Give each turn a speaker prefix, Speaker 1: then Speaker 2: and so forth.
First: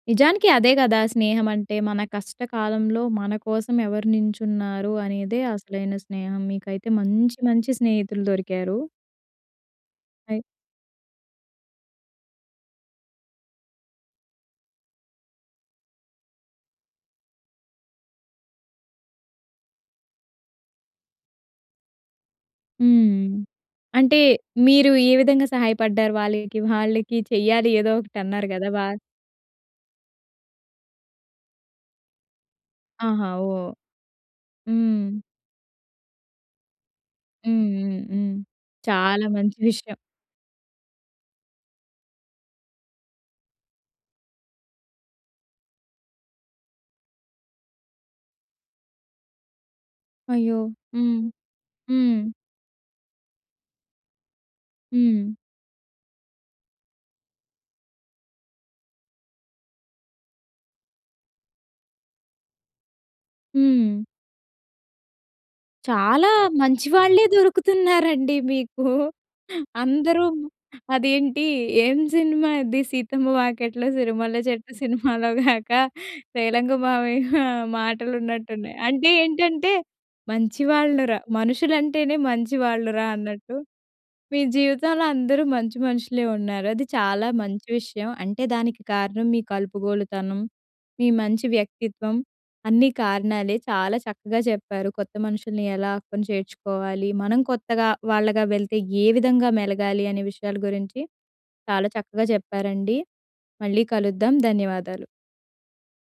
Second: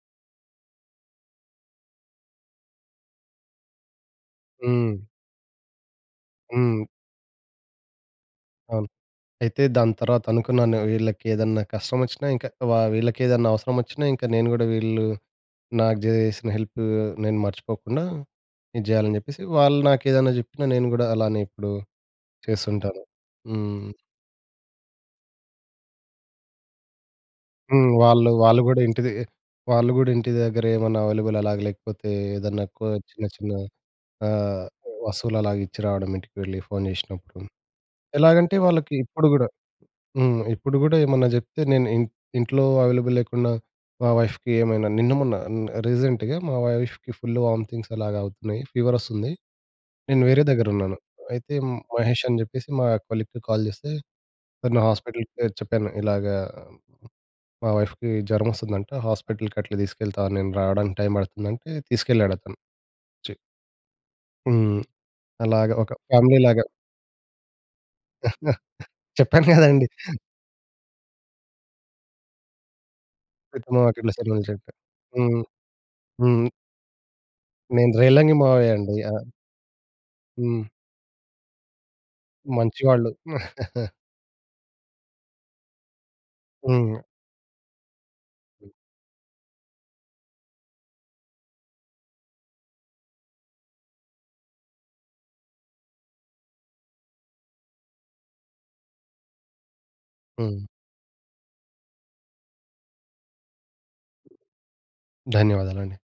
Speaker 1: నిజానికి అదే గదా! స్నేహమంటే. మన కష్టకాలంలో మన కోసం ఎవరు నించున్నారు
Speaker 2: హ్మ్.
Speaker 1: అనేదే అసలైన స్నేహం.
Speaker 2: హ్మ్.
Speaker 1: మీకైతే మంచి మంచి స్నేహితులు దొరికారు.
Speaker 2: అవును. అయితే, దాని తర్వాత
Speaker 1: అయ్
Speaker 2: అనుకున్నాను, వీళ్ళకేదన్నా కష్టమొచ్చినా, ఇంక వా వీళ్ళకేదన్నా అవసరమొచ్చినా, ఇంక నేను గూడా వీళ్ళూ నాకు జేసిన హెల్పూ నేను మర్చిపోకుండా ఇది జెయ్యాలని జెప్పేసి, వాళ్ళు నాకేదన్నా చెప్పినా నేను గూడా అలానే ఇప్పుడు చేస్తుంటాను.
Speaker 1: హ్మ్.
Speaker 2: హ్మ్.
Speaker 1: అంటే, మీరు ఏ విధంగా సహాయపడ్డారు వాళ్ళకి? వాళ్ళకి చెయ్యాలి
Speaker 2: హ్మ్.
Speaker 1: ఏదో
Speaker 2: వాళ్ళూ,
Speaker 1: ఒకటన్నారు
Speaker 2: వాళ్ళు
Speaker 1: గదా!
Speaker 2: గూడా
Speaker 1: వా
Speaker 2: ఇంటి దె వాళ్ళు గూడా ఇంటి దగ్గరేమన్నా అవైలబుల్ అలాగ లేకపోతే, ఏదన్నా కో చిన్న
Speaker 1: ఆహా!
Speaker 2: చిన్న
Speaker 1: ఓహ్!
Speaker 2: ఆహ్,
Speaker 1: హ్మ్.
Speaker 2: వస్తువులలాగా ఇచ్చి రావడం ఇంటికి వెళ్ళి ఫోన్ చేసినప్పుడు.
Speaker 1: హ్మ్. హ్మ్. హ్మ్.
Speaker 2: ఎలాగంటే, వాళ్ళకి
Speaker 1: చాలా
Speaker 2: ఇప్పుడు గూడా
Speaker 1: మంచి విషయం.
Speaker 2: హ్మ్. ఇప్పుడు గూడేమన్నా జెప్తే నేను ఇన్ ఇంట్లో అవైలబుల్ లేకున్నా, మా వైఫ్‌కి ఏమైనా. నిన్న, మొన్న అన్ రీసెంట్‌గా మా వైఫ్‌కి ఫుల్లు వామితింగ్స్ అలాగా అవుతున్నాయి, ఫీవరొస్తుంది. నేను వేరే
Speaker 1: అయ్యో!
Speaker 2: దగ్గరున్నాను.
Speaker 1: హ్మ్.
Speaker 2: అయితే
Speaker 1: హ్మ్.
Speaker 2: మహేషని జెప్పేసి మా కొలీగ్‌కి కాల్ జేస్తే, తను హాస్పిటల్‌
Speaker 1: హ్మ్.
Speaker 2: పేరు చెప్పాను, ఇలాగా మా వైఫ్‌కి జ్వరమొస్తందంట, హాస్పిటల్‌కట్లా తీసుకెళ్తావా నేను రావడానికి టైం పడతందంటే తీసుకెళ్ళాడతను. వచ్చి.
Speaker 1: హ్మ్.
Speaker 2: హ్మ్. అలాగా ఒక
Speaker 1: చాలా
Speaker 2: ఫ్యామిలీలాగా.
Speaker 1: మంచి వాళ్ళే దొరుకుతున్నారండి మీకు.
Speaker 2: చెప్పాను కదండి!
Speaker 1: అందరు అదేంటి, ఏం సినిమా అది 'సీతమ్మ
Speaker 2: 'సీతమ్మ
Speaker 1: వాకిట్లో
Speaker 2: వాకిట్లో
Speaker 1: సిరిమల్లె
Speaker 2: సిరిమల్లె
Speaker 1: చెట్టు'
Speaker 2: చెట్టు'.
Speaker 1: సినిమాలో
Speaker 2: హ్మ్.
Speaker 1: గాక
Speaker 2: హ్మ్.
Speaker 1: రేలంగి మావయ్య
Speaker 2: నేను రేలంగి
Speaker 1: మాటలున్నట్టున్నాయి.
Speaker 2: మావయ్యండి.
Speaker 1: అంటే
Speaker 2: ఆ!
Speaker 1: ఏంటంటే,
Speaker 2: హ్మ్.
Speaker 1: మంచి వాళ్ళు రా మనుషులంటేనే మంచి వాళ్ళు రా
Speaker 2: మంచివాళ్ళు.
Speaker 1: అన్నట్టు, మీ జీవితంలో అందరూ మంచి మనుషులే ఉన్నారు. అది
Speaker 2: హ్మ్.
Speaker 1: చాలా మంచి విషయం. అంటే, దానికి కారణం మీ కలుపుగోలుతనం, మీ మంచి వ్యక్తిత్వం, అన్నీ కారణాలే. చాలా చక్కగా చెప్పారు. కొత్త మనుషుల్ని ఎలా అక్కున చేర్చుకోవాలి, మనం కొత్తగా వాళ్ళగా వెళ్తే ఏ విధంగా మెలగాలి, అనే విషయాల
Speaker 2: హ్మ్.
Speaker 1: గురించి చాలా చక్కగా చెప్పారండి. మళ్ళీ కలుద్దాం. ధన్యవాదాలు.
Speaker 2: ధన్యవాదాలండి.